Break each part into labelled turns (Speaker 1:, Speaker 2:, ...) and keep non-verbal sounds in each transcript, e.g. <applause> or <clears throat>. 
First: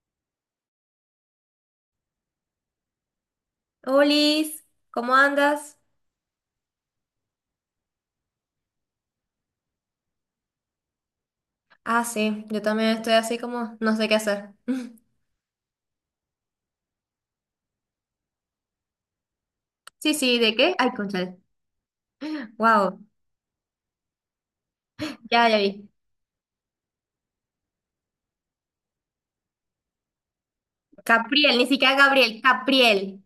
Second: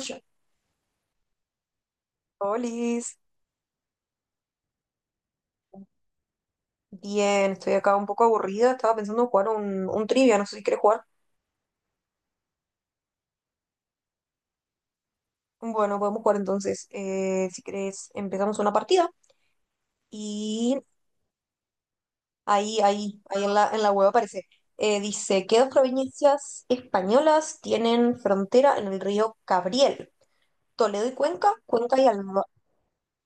Speaker 1: Yo- Olis,
Speaker 2: Olis, ¿cómo andas?
Speaker 1: bien, estoy acá un poco aburrida, estaba pensando en jugar un trivia, no sé si querés jugar.
Speaker 2: Ah, sí, yo también estoy así como no sé qué hacer. <laughs>
Speaker 1: Bueno, podemos jugar entonces, si querés empezamos una partida
Speaker 2: Sí, sí, ¿de qué?
Speaker 1: y
Speaker 2: Ay, cónchale.
Speaker 1: ahí,
Speaker 2: Wow,
Speaker 1: ahí, ahí en la web aparece. Dice,
Speaker 2: ya, ya
Speaker 1: ¿qué dos
Speaker 2: vi.
Speaker 1: provincias españolas tienen frontera en el río Cabriel? Toledo y Cuenca,
Speaker 2: Capriel, ni siquiera
Speaker 1: Cuenca y
Speaker 2: Gabriel,
Speaker 1: Alba...
Speaker 2: Capriel.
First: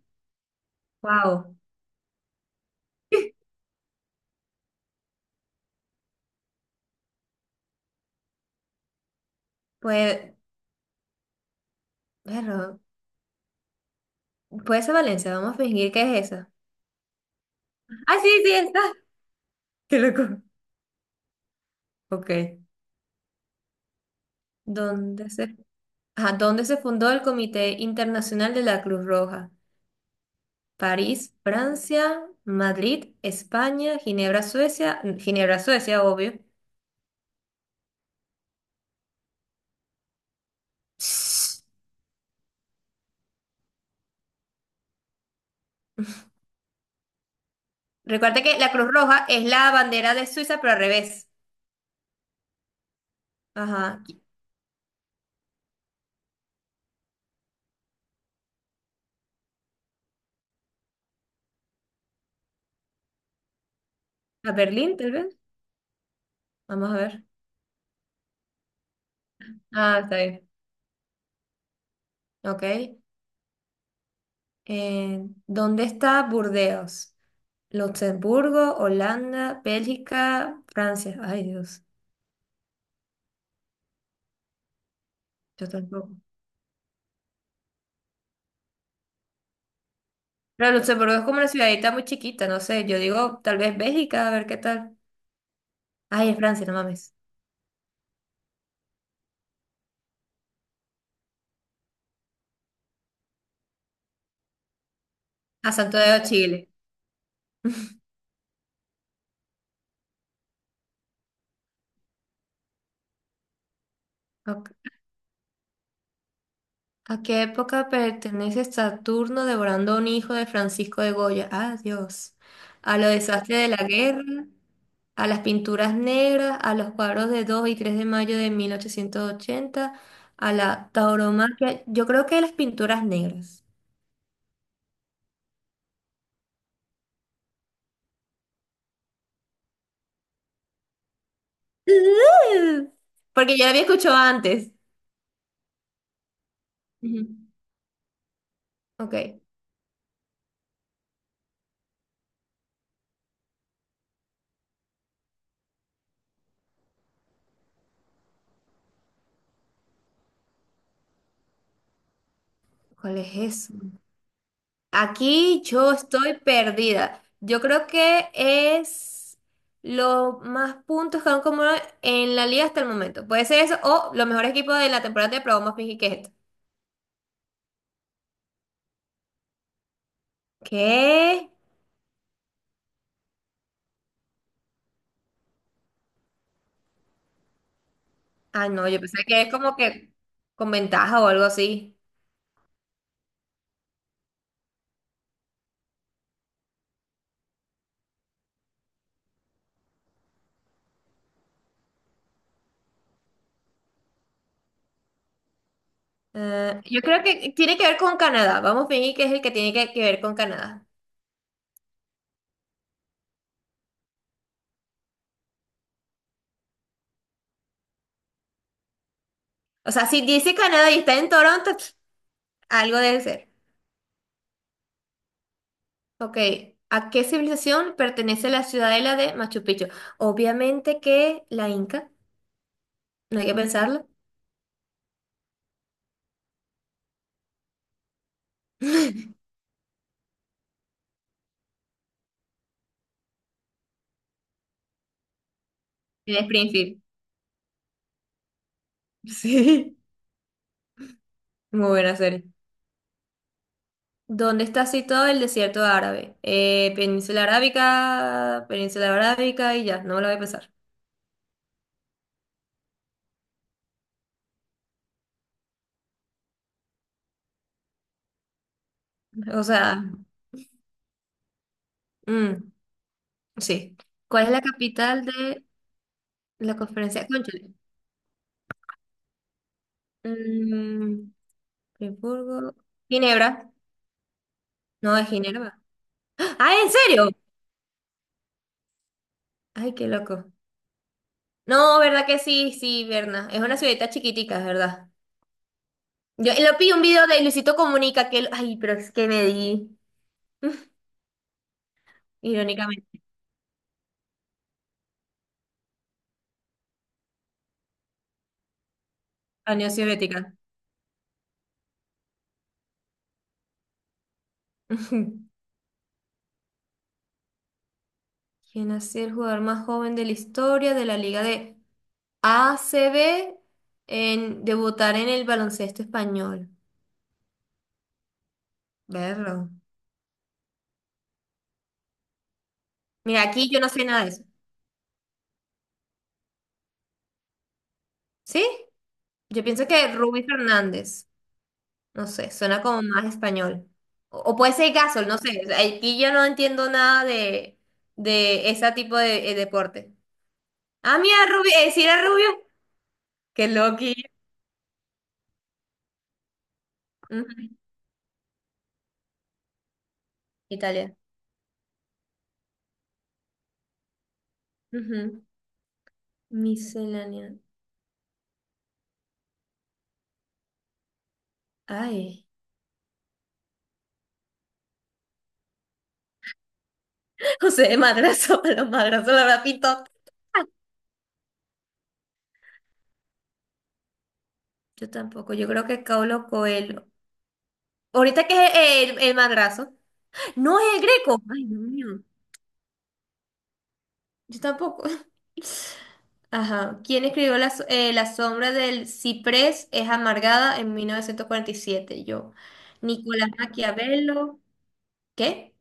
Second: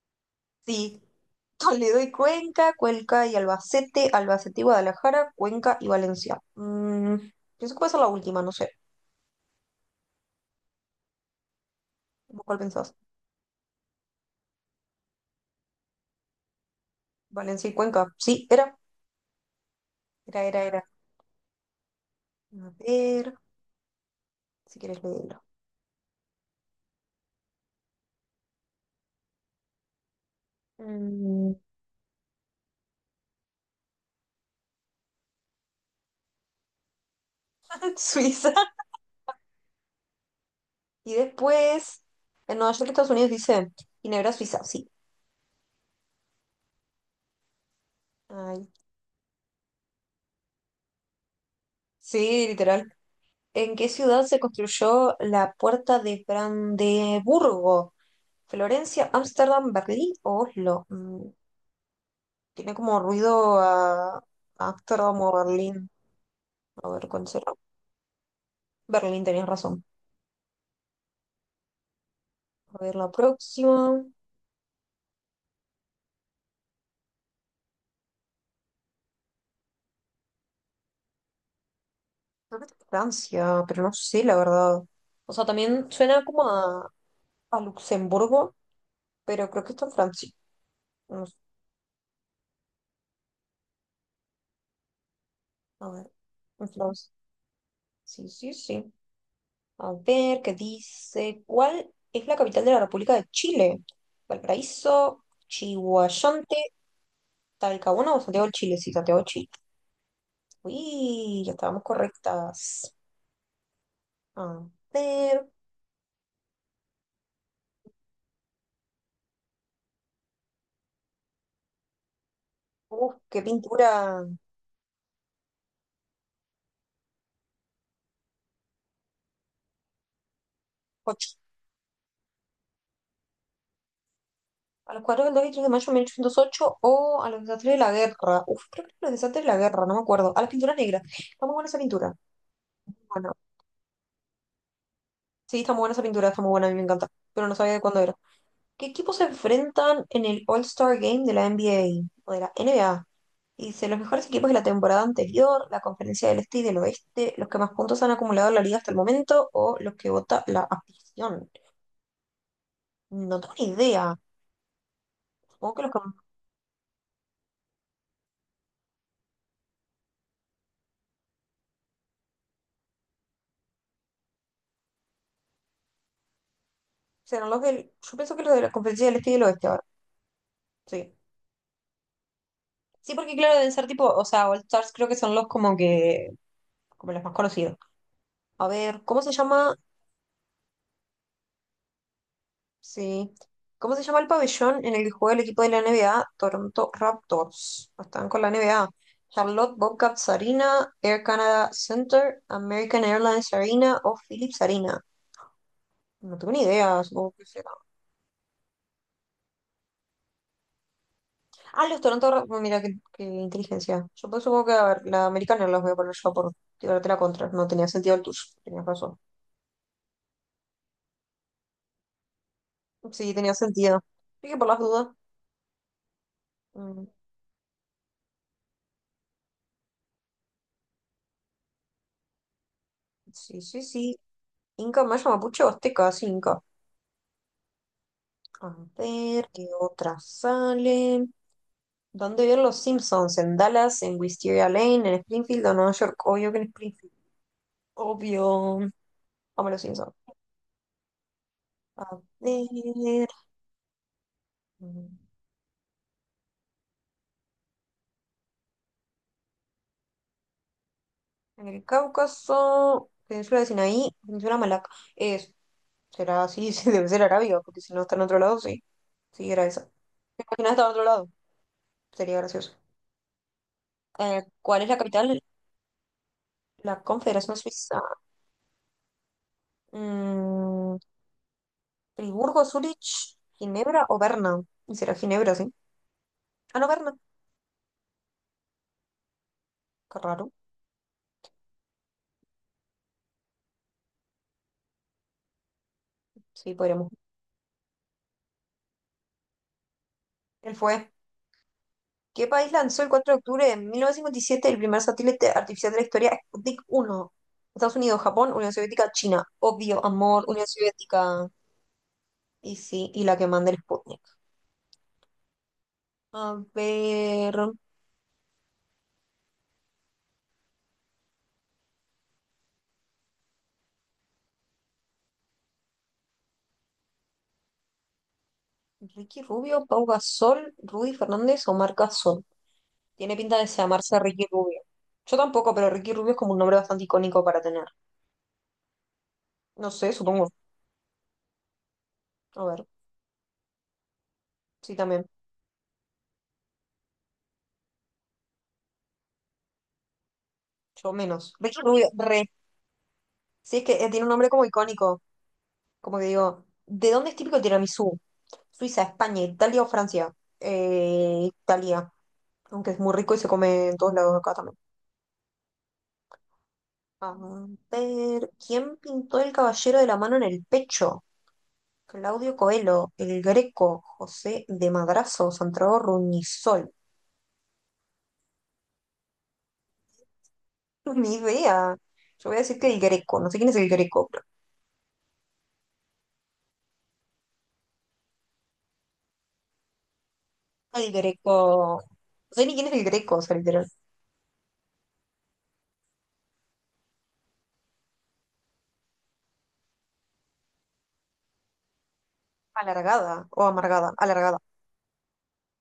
Speaker 1: Sí,
Speaker 2: Wow.
Speaker 1: Toledo y Cuenca, Cuenca y Albacete, Albacete y Guadalajara, Cuenca y Valencia. Pienso que va a ser la última, no sé.
Speaker 2: Pues,
Speaker 1: ¿Vos cuál
Speaker 2: bueno,
Speaker 1: pensás?
Speaker 2: <laughs> puede ser Valencia, vamos a fingir que es esa.
Speaker 1: Valencia y Cuenca.
Speaker 2: Ah, sí,
Speaker 1: Sí,
Speaker 2: sí,
Speaker 1: era,
Speaker 2: está. <laughs> Qué loco.
Speaker 1: era, era, era.
Speaker 2: Ok.
Speaker 1: A ver, si quieres
Speaker 2: ¿Dónde
Speaker 1: leerlo.
Speaker 2: se, ajá, ¿dónde se fundó el Comité Internacional de la Cruz Roja? París,
Speaker 1: Mm,
Speaker 2: Francia, Madrid, España, Ginebra, Suecia, Ginebra, Suecia, obvio.
Speaker 1: <laughs> Suiza. Y después, en Nueva York, Estados Unidos, dice Ginebra, Suiza. Sí.
Speaker 2: Recuerda que
Speaker 1: Ay,
Speaker 2: la Cruz Roja es la bandera de Suiza, pero al revés.
Speaker 1: sí, literal. ¿En qué
Speaker 2: Ajá.
Speaker 1: ciudad se construyó la Puerta de Brandeburgo? ¿Florencia, Ámsterdam, Berlín o Oslo? Mm, tiene como ruido a
Speaker 2: ¿A Berlín, tal
Speaker 1: Ámsterdam
Speaker 2: vez?
Speaker 1: o Berlín. A
Speaker 2: Vamos a
Speaker 1: ver,
Speaker 2: ver.
Speaker 1: ¿cuál será? Berlín, tenías razón.
Speaker 2: Ah, está bien. Ok.
Speaker 1: A ver, la próxima.
Speaker 2: ¿Dónde está Burdeos? Luxemburgo, Holanda, Bélgica, Francia. Ay, Dios.
Speaker 1: Creo que es Francia, pero no sé, la verdad. O sea,
Speaker 2: Yo
Speaker 1: también
Speaker 2: tampoco.
Speaker 1: suena como a Luxemburgo, pero creo que está en Francia.
Speaker 2: Pero Luxemburgo es
Speaker 1: No sé,
Speaker 2: como una ciudadita muy chiquita, no sé. Yo digo, tal vez Bélgica, a ver qué tal.
Speaker 1: a ver,
Speaker 2: Ay, es Francia,
Speaker 1: en
Speaker 2: no
Speaker 1: Francia.
Speaker 2: mames.
Speaker 1: Sí, sí, sí. A ver, ¿qué dice? ¿Cuál es la capital de la República de Chile? Valparaíso,
Speaker 2: A Santo de
Speaker 1: Chihuayante,
Speaker 2: Chile.
Speaker 1: Talcahuano o Santiago de Chile. Sí, Santiago de Chile. Uy, ya estábamos correctas. A
Speaker 2: Ok.
Speaker 1: ver,
Speaker 2: ¿A qué época pertenece Saturno devorando a un hijo de Francisco de Goya? Ah, Dios. A los
Speaker 1: uf, qué
Speaker 2: desastres de la guerra,
Speaker 1: pintura.
Speaker 2: a las pinturas negras, a los cuadros de 2 y 3 de mayo de 1880, a la tauromaquia. Yo creo que las pinturas negras.
Speaker 1: A los 4 del 2 y 3 de mayo de 1808 o a los desastres de la guerra. Uf, creo que a los desastres de la guerra, no me acuerdo. A las pinturas negras. Está muy buena esa pintura.
Speaker 2: <laughs>
Speaker 1: Bueno,
Speaker 2: Porque ya la había escuchado antes.
Speaker 1: sí, está muy buena esa pintura, está muy buena, a mí me encanta.
Speaker 2: Ujú.
Speaker 1: Pero no sabía de cuándo era. ¿Qué
Speaker 2: Ok,
Speaker 1: equipos se enfrentan en el All-Star Game de la NBA o de la NBA? Y dice, los mejores equipos de la temporada anterior, la conferencia del este y del oeste, los que más puntos han acumulado en la liga hasta el momento o los que vota la afición.
Speaker 2: ¿cuál
Speaker 1: No tengo ni
Speaker 2: es
Speaker 1: idea.
Speaker 2: aquí
Speaker 1: Supongo que los
Speaker 2: yo
Speaker 1: que
Speaker 2: estoy perdida. Yo creo que es los más puntos que han acumulado en la liga hasta el momento. Puede ser eso o los mejores equipos de la temporada de probamos fingir que es esto.
Speaker 1: serán los del... Yo pienso que los de la conferencia del este y del oeste ahora. Sí.
Speaker 2: ¿Qué?
Speaker 1: Sí, porque claro, deben ser tipo, o sea, All Stars creo que son los como que, como los más conocidos. A
Speaker 2: Ah, no, yo
Speaker 1: ver, ¿cómo
Speaker 2: pensé
Speaker 1: se
Speaker 2: que es
Speaker 1: llama?
Speaker 2: como que con ventaja o algo así.
Speaker 1: Sí. ¿Cómo se llama el pabellón en el que juega el equipo de la NBA? Toronto Raptors. Están con la NBA. Charlotte Bobcats Arena, Air Canada Center, American Airlines Arena o Philips Arena. No tengo ni
Speaker 2: Yo
Speaker 1: idea,
Speaker 2: creo
Speaker 1: supongo que
Speaker 2: que
Speaker 1: será.
Speaker 2: tiene que ver con Canadá. Vamos a fingir que es el que tiene que ver con Canadá.
Speaker 1: Ah, los Toronto Raptors, mira qué, qué inteligencia. Yo pues, supongo que, a ver, la americana los voy a poner yo por tirarte la contra. No tenía sentido el tuyo, tenías razón.
Speaker 2: O sea, si dice Canadá y está en Toronto, <sniffs> pf, algo debe
Speaker 1: Sí,
Speaker 2: ser.
Speaker 1: tenía sentido. Sí, que por las dudas.
Speaker 2: Ok,
Speaker 1: Mm,
Speaker 2: ¿a qué civilización pertenece la ciudadela de Machu Picchu? Obviamente que la Inca, no hay que
Speaker 1: sí, sí,
Speaker 2: pensarlo.
Speaker 1: sí. Inca, maya, mapuche, azteca, sí, Inca. A
Speaker 2: <laughs>
Speaker 1: ver, ¿qué otras salen? ¿Dónde viven los Simpsons? ¿En Dallas? ¿En Wisteria Lane? ¿En Springfield o Nueva York?
Speaker 2: En
Speaker 1: Obvio que en
Speaker 2: Springfield.
Speaker 1: Springfield. Obvio. Vamos los
Speaker 2: Sí,
Speaker 1: Simpsons.
Speaker 2: muy
Speaker 1: A
Speaker 2: buena serie.
Speaker 1: ver.
Speaker 2: ¿Dónde está
Speaker 1: Mm,
Speaker 2: situado el desierto árabe? Península Arábica, Península Arábica y ya, no me lo voy a pensar.
Speaker 1: en el Cáucaso, Península de Sinaí, Península Malaca. Es, será así, <laughs> sí, debe ser Arabia, porque si no está en otro lado, sí. Sí,
Speaker 2: O
Speaker 1: era esa.
Speaker 2: sea,
Speaker 1: Imagina estar en otro lado. Sería
Speaker 2: mm,
Speaker 1: gracioso.
Speaker 2: sí. ¿Cuál es la
Speaker 1: ¿Cuál es la
Speaker 2: capital
Speaker 1: capital de
Speaker 2: de la
Speaker 1: la
Speaker 2: conferencia?
Speaker 1: Confederación
Speaker 2: Cónchale.
Speaker 1: Suiza? Mm,
Speaker 2: Mm,
Speaker 1: ¿Friburgo,
Speaker 2: Friburgo.
Speaker 1: Zúrich,
Speaker 2: Ginebra.
Speaker 1: Ginebra o Berna? ¿Y será
Speaker 2: No, es
Speaker 1: Ginebra, sí?
Speaker 2: Ginebra. <gasps> ¡Ah,
Speaker 1: Ah, no,
Speaker 2: en
Speaker 1: Berna.
Speaker 2: serio! Ay, qué
Speaker 1: Qué
Speaker 2: loco.
Speaker 1: raro.
Speaker 2: No, ¿verdad que sí? Sí, Berna. Es una ciudadita chiquitica, es ¿verdad? Yo
Speaker 1: Sí,
Speaker 2: lo vi un
Speaker 1: podríamos.
Speaker 2: video de Luisito Comunica. Ay, pero es que me di.
Speaker 1: Él
Speaker 2: <laughs>
Speaker 1: fue. ¿Qué país lanzó el
Speaker 2: Irónicamente.
Speaker 1: 4 de octubre de 1957 el primer satélite artificial de la historia, Sputnik 1? Estados Unidos, Japón, Unión Soviética, China.
Speaker 2: A Unión
Speaker 1: Obvio,
Speaker 2: Soviética.
Speaker 1: amor, Unión Soviética. Y sí, y la que manda el Sputnik.
Speaker 2: <laughs>
Speaker 1: A ver.
Speaker 2: ¿Quién ha sido el jugador más joven de la historia de la Liga de ACB en debutar en el baloncesto español?
Speaker 1: Ricky
Speaker 2: Verlo.
Speaker 1: Rubio, Pau Gasol, Rudy Fernández o Marc Gasol. Tiene
Speaker 2: Mira,
Speaker 1: pinta de
Speaker 2: aquí yo no sé
Speaker 1: llamarse
Speaker 2: nada de eso.
Speaker 1: Ricky Rubio. Yo tampoco, pero Ricky Rubio es como un nombre bastante icónico para tener.
Speaker 2: ¿Sí? Yo pienso
Speaker 1: No
Speaker 2: que
Speaker 1: sé,
Speaker 2: Rubí
Speaker 1: supongo.
Speaker 2: Fernández. No sé,
Speaker 1: A ver,
Speaker 2: suena como más español. O puede ser
Speaker 1: sí también.
Speaker 2: Gasol, no sé. O sea, aquí yo no entiendo nada de ese tipo de deporte.
Speaker 1: Yo
Speaker 2: Ah, mira,
Speaker 1: menos.
Speaker 2: Rubio,
Speaker 1: Ricky
Speaker 2: sí
Speaker 1: Rubio,
Speaker 2: era Rubio.
Speaker 1: re.
Speaker 2: Qué
Speaker 1: Sí, es que
Speaker 2: loqui.
Speaker 1: tiene un nombre como icónico. Como que digo, ¿de dónde es típico el
Speaker 2: Ujú.
Speaker 1: tiramisú? Suiza, España, Italia o Francia.
Speaker 2: Italia.
Speaker 1: Italia. Aunque es muy rico y se come en todos lados acá también.
Speaker 2: Ujú.
Speaker 1: A
Speaker 2: Miscelánea.
Speaker 1: ver, ¿quién pintó el caballero de la mano en el pecho?
Speaker 2: Ay.
Speaker 1: Claudio Coelho, el Greco, José de Madrazo, Santiago Ruñizol.
Speaker 2: <laughs> José de Madrazo, <laughs> los madrazos la habrá pintado.
Speaker 1: No, ni idea. Yo voy a decir que el Greco. No sé quién es el Greco, pero
Speaker 2: Yo tampoco, yo creo que es Paulo Coelho. Ahorita que es el madrazo. No es el
Speaker 1: el
Speaker 2: Greco. Ay, Dios
Speaker 1: Greco.
Speaker 2: mío.
Speaker 1: No sé ni quién es el Greco, o sea, literal.
Speaker 2: Yo tampoco. <laughs> Ajá. ¿Quién escribió La sombra del ciprés es amargada en 1947? Yo.
Speaker 1: ¿Alargada
Speaker 2: Nicolás
Speaker 1: o amargada? Alargada.
Speaker 2: Maquiavelo. ¿Qué?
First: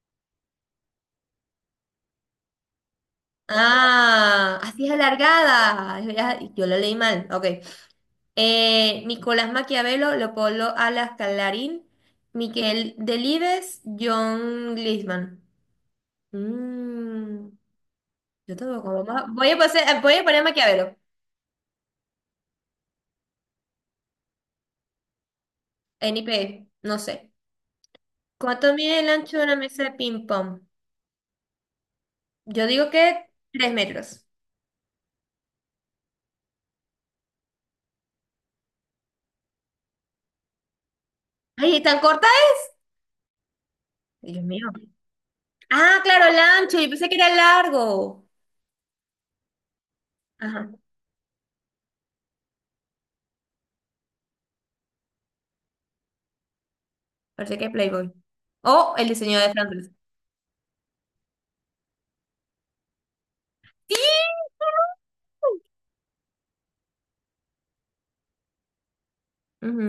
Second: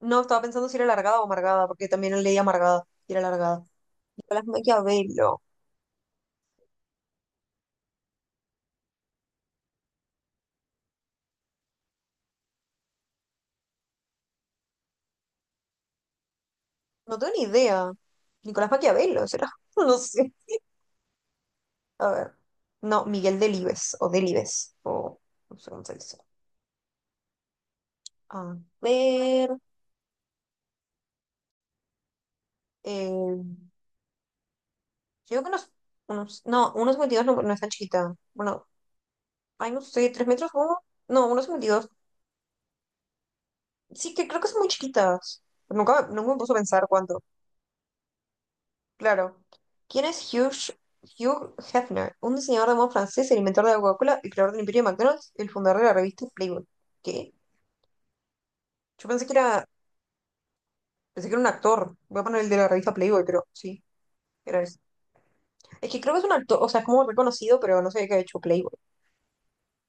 Speaker 1: No, estaba pensando si era alargada o amargada, porque también leí amargada y era alargada. Nicolás
Speaker 2: Ah, así es
Speaker 1: Maquiavelo.
Speaker 2: alargada. Yo lo leí mal. Ok. Nicolás Maquiavelo, Leopoldo Alas Calarín, Miquel Delibes, John Glisman.
Speaker 1: No tengo ni
Speaker 2: Mm,
Speaker 1: idea.
Speaker 2: yo
Speaker 1: Nicolás
Speaker 2: tampoco. Vamos a-
Speaker 1: Maquiavelo, ¿será? <laughs> No
Speaker 2: Voy a
Speaker 1: sé.
Speaker 2: poner Maquiavelo.
Speaker 1: A ver. No, Miguel Delibes o Delibes. O no sé cómo se dice.
Speaker 2: NIP. No sé.
Speaker 1: A
Speaker 2: ¿Cuánto mide el ancho de una
Speaker 1: ver.
Speaker 2: mesa de ping-pong? Yo digo que
Speaker 1: Yo
Speaker 2: 3 metros.
Speaker 1: creo que unos, no, unos 52 no, no es tan chiquita. Bueno, ay, no sé, tres metros, ¿cómo? No, unos
Speaker 2: Ay,
Speaker 1: 52.
Speaker 2: ¿tan corta
Speaker 1: Sí, que
Speaker 2: es?
Speaker 1: creo
Speaker 2: Dios
Speaker 1: que son muy
Speaker 2: mío.
Speaker 1: chiquitas.
Speaker 2: Ah,
Speaker 1: Nunca,
Speaker 2: claro,
Speaker 1: nunca me
Speaker 2: el
Speaker 1: puse a
Speaker 2: ancho.
Speaker 1: pensar
Speaker 2: Yo pensé que
Speaker 1: cuánto.
Speaker 2: era largo.
Speaker 1: Claro. ¿Quién es
Speaker 2: Ajá,
Speaker 1: Hugh Hefner? ¿Un diseñador de moda francés, el inventor de la Coca-Cola, el creador del Imperio de McDonald's, el fundador de la revista Playboy? ¿Qué?
Speaker 2: parece que es Playboy. O
Speaker 1: Yo
Speaker 2: el diseño de Flanders.
Speaker 1: pensé que era un actor. Voy a poner el de la revista Playboy, pero sí,
Speaker 2: Sí.
Speaker 1: era ese. Es que creo que es un actor, o sea, es como reconocido, pero no sé qué ha hecho Playboy.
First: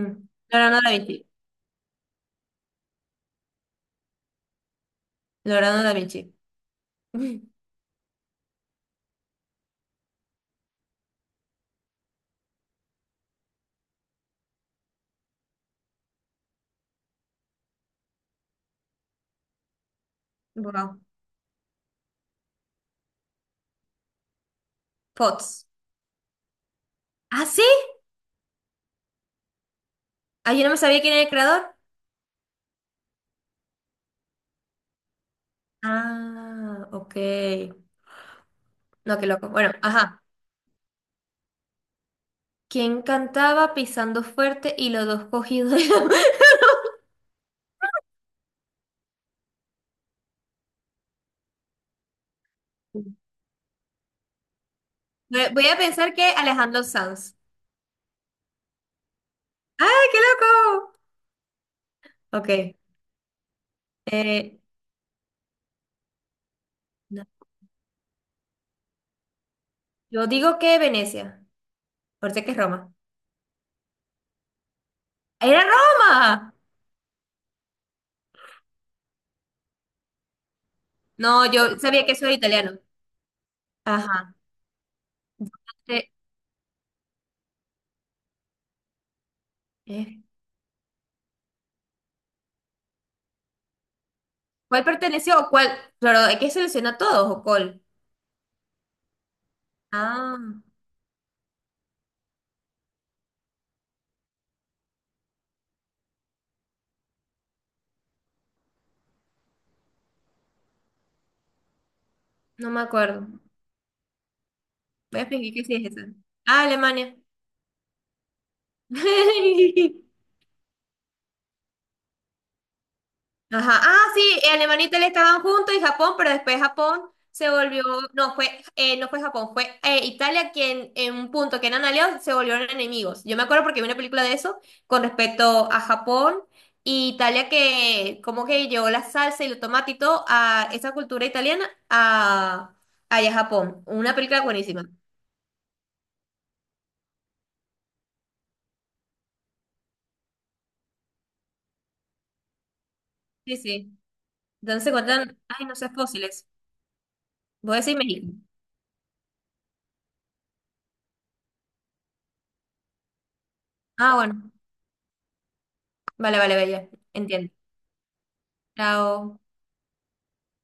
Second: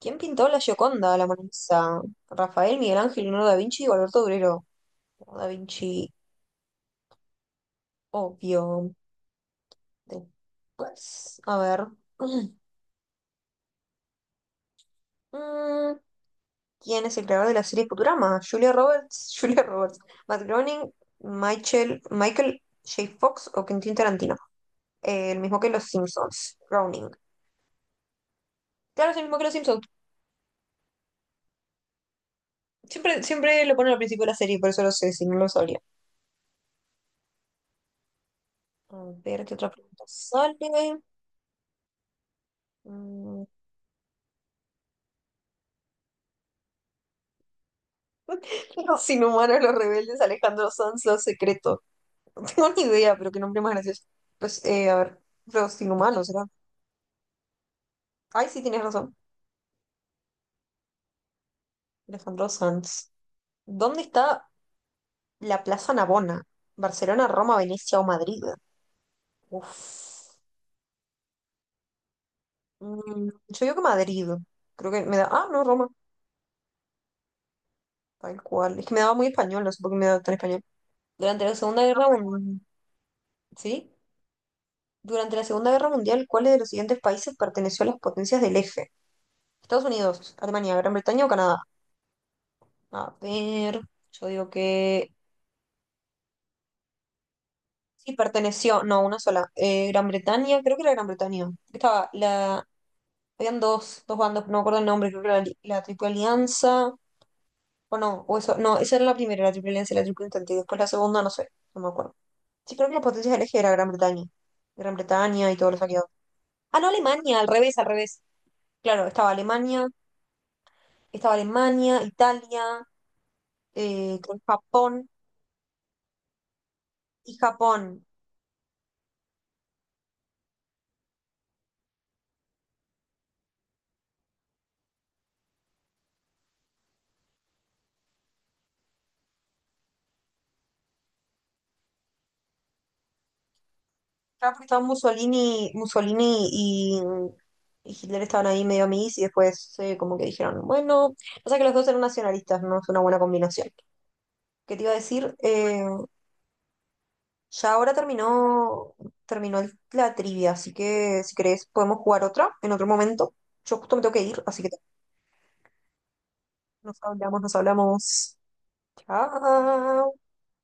Speaker 1: ¿Quién pintó la
Speaker 2: Leonardo da
Speaker 1: Gioconda, la
Speaker 2: Vinci.
Speaker 1: Mona Lisa? Rafael, Miguel Ángel, Leonardo da Vinci o Alberto Durero. Da
Speaker 2: Leonardo da
Speaker 1: Vinci,
Speaker 2: Vinci. <laughs> Ujú.
Speaker 1: obvio. Después, a ver. <clears throat> Mm, ¿quién es el creador de la serie Futurama? Julia Roberts, <laughs> Julia Roberts, Matt Groening,
Speaker 2: Wow.
Speaker 1: Michael J. Fox o Quentin Tarantino. El mismo
Speaker 2: Potts.
Speaker 1: que los Simpsons, Groening.
Speaker 2: ¿Ah, sí?
Speaker 1: Claro, es el mismo que los Simpsons.
Speaker 2: Ah, yo no me sabía quién era el creador.
Speaker 1: Siempre lo ponen al principio de la serie, por eso lo sé, si no lo sabría.
Speaker 2: Ah, ok.
Speaker 1: A
Speaker 2: No, qué
Speaker 1: ver,
Speaker 2: loco.
Speaker 1: ¿qué otra
Speaker 2: Bueno,
Speaker 1: pregunta
Speaker 2: ajá.
Speaker 1: sale?
Speaker 2: ¿Quién
Speaker 1: Mm,
Speaker 2: cantaba pisando fuerte y los dos cogidos de la-
Speaker 1: <laughs> los inhumanos, los rebeldes, Alejandro Sanz, los secretos. <laughs> No tengo ni idea,
Speaker 2: <laughs>
Speaker 1: pero qué nombre más gracioso. Pues, a ver,
Speaker 2: Voy a
Speaker 1: los
Speaker 2: pensar que
Speaker 1: inhumanos, ¿verdad?
Speaker 2: Alejandro Sanz.
Speaker 1: Ay, sí, tienes razón.
Speaker 2: ¡Ay, qué loco!
Speaker 1: Alejandro
Speaker 2: Ok.
Speaker 1: Sanz. ¿Dónde está
Speaker 2: eh,
Speaker 1: la Plaza Navona?
Speaker 2: no,
Speaker 1: ¿Barcelona, Roma, Venecia o Madrid?
Speaker 2: yo
Speaker 1: Uf.
Speaker 2: digo que Venecia. Ahorita que es Roma.
Speaker 1: Mm, yo digo que Madrid. Creo que me da. Ah,
Speaker 2: ¡Era
Speaker 1: no, Roma.
Speaker 2: Roma!
Speaker 1: Tal cual. Es que me daba muy español, no sé por qué me daba tan español.
Speaker 2: No,
Speaker 1: Durante la
Speaker 2: yo
Speaker 1: Segunda
Speaker 2: sabía
Speaker 1: Guerra
Speaker 2: que eso era
Speaker 1: Mundial.
Speaker 2: italiano.
Speaker 1: ¿Sí?
Speaker 2: Ajá.
Speaker 1: Durante la Segunda Guerra
Speaker 2: Eh,
Speaker 1: Mundial, ¿cuál de los siguientes países perteneció a las potencias del eje? Estados
Speaker 2: eh,
Speaker 1: Unidos, Alemania, Gran Bretaña o Canadá. A ver. Yo digo
Speaker 2: ¿Cuál
Speaker 1: que.
Speaker 2: perteneció o cuál? Claro, hay que seleccionar todos o cuál.
Speaker 1: Sí, perteneció. No, una sola. Gran
Speaker 2: Ah,
Speaker 1: Bretaña, creo que era Gran Bretaña. Estaba la habían dos, dos bandas, no me acuerdo el nombre, creo que era la Triple Alianza, o no, o eso, no, esa era la primera, la Triple Alianza y la Triple Entente, y después la segunda, no sé, no me acuerdo.
Speaker 2: no
Speaker 1: Sí,
Speaker 2: me
Speaker 1: creo que la
Speaker 2: acuerdo.
Speaker 1: potencia del eje era Gran Bretaña, Gran
Speaker 2: Voy a
Speaker 1: Bretaña
Speaker 2: fingir
Speaker 1: y
Speaker 2: que
Speaker 1: todos
Speaker 2: sí
Speaker 1: los
Speaker 2: es esa.
Speaker 1: aliados.
Speaker 2: Ah,
Speaker 1: Ah, no,
Speaker 2: Alemania.
Speaker 1: Alemania, al revés, al revés. Claro,
Speaker 2: <laughs>
Speaker 1: estaba Alemania, Italia,
Speaker 2: Ajá. Ah,
Speaker 1: eh,
Speaker 2: sí,
Speaker 1: creo que
Speaker 2: Alemania e Italia
Speaker 1: Japón,
Speaker 2: estaban juntos y Japón, pero después Japón
Speaker 1: y
Speaker 2: se volvió,
Speaker 1: Japón.
Speaker 2: no fue, no fue Japón, fue Italia quien en un punto que eran aliados se volvieron enemigos. Yo me acuerdo porque vi una película de eso con respecto a Japón y Italia que como que llevó la salsa y el tomate y todo a esa cultura italiana a allá a Japón. Una película
Speaker 1: Claro, porque
Speaker 2: buenísima.
Speaker 1: estaban Mussolini y Hitler estaban ahí medio amiguis, y después como que dijeron, bueno, o sea que los dos eran nacionalistas, no es una buena
Speaker 2: Sí,
Speaker 1: combinación.
Speaker 2: sí.
Speaker 1: ¿Qué te
Speaker 2: Entonces se
Speaker 1: iba a decir?
Speaker 2: encuentran, ay, no sé, fósiles.
Speaker 1: Ya
Speaker 2: Voy a
Speaker 1: ahora
Speaker 2: decir México.
Speaker 1: terminó, terminó el- la trivia, así que si querés podemos jugar otra en otro momento. Yo justo me tengo
Speaker 2: Ah,
Speaker 1: que ir,
Speaker 2: bueno.
Speaker 1: así que
Speaker 2: Vale, vale, bella.
Speaker 1: no nos hablamos,
Speaker 2: Entiendo.
Speaker 1: nos hablamos.
Speaker 2: Chao.
Speaker 1: Chao.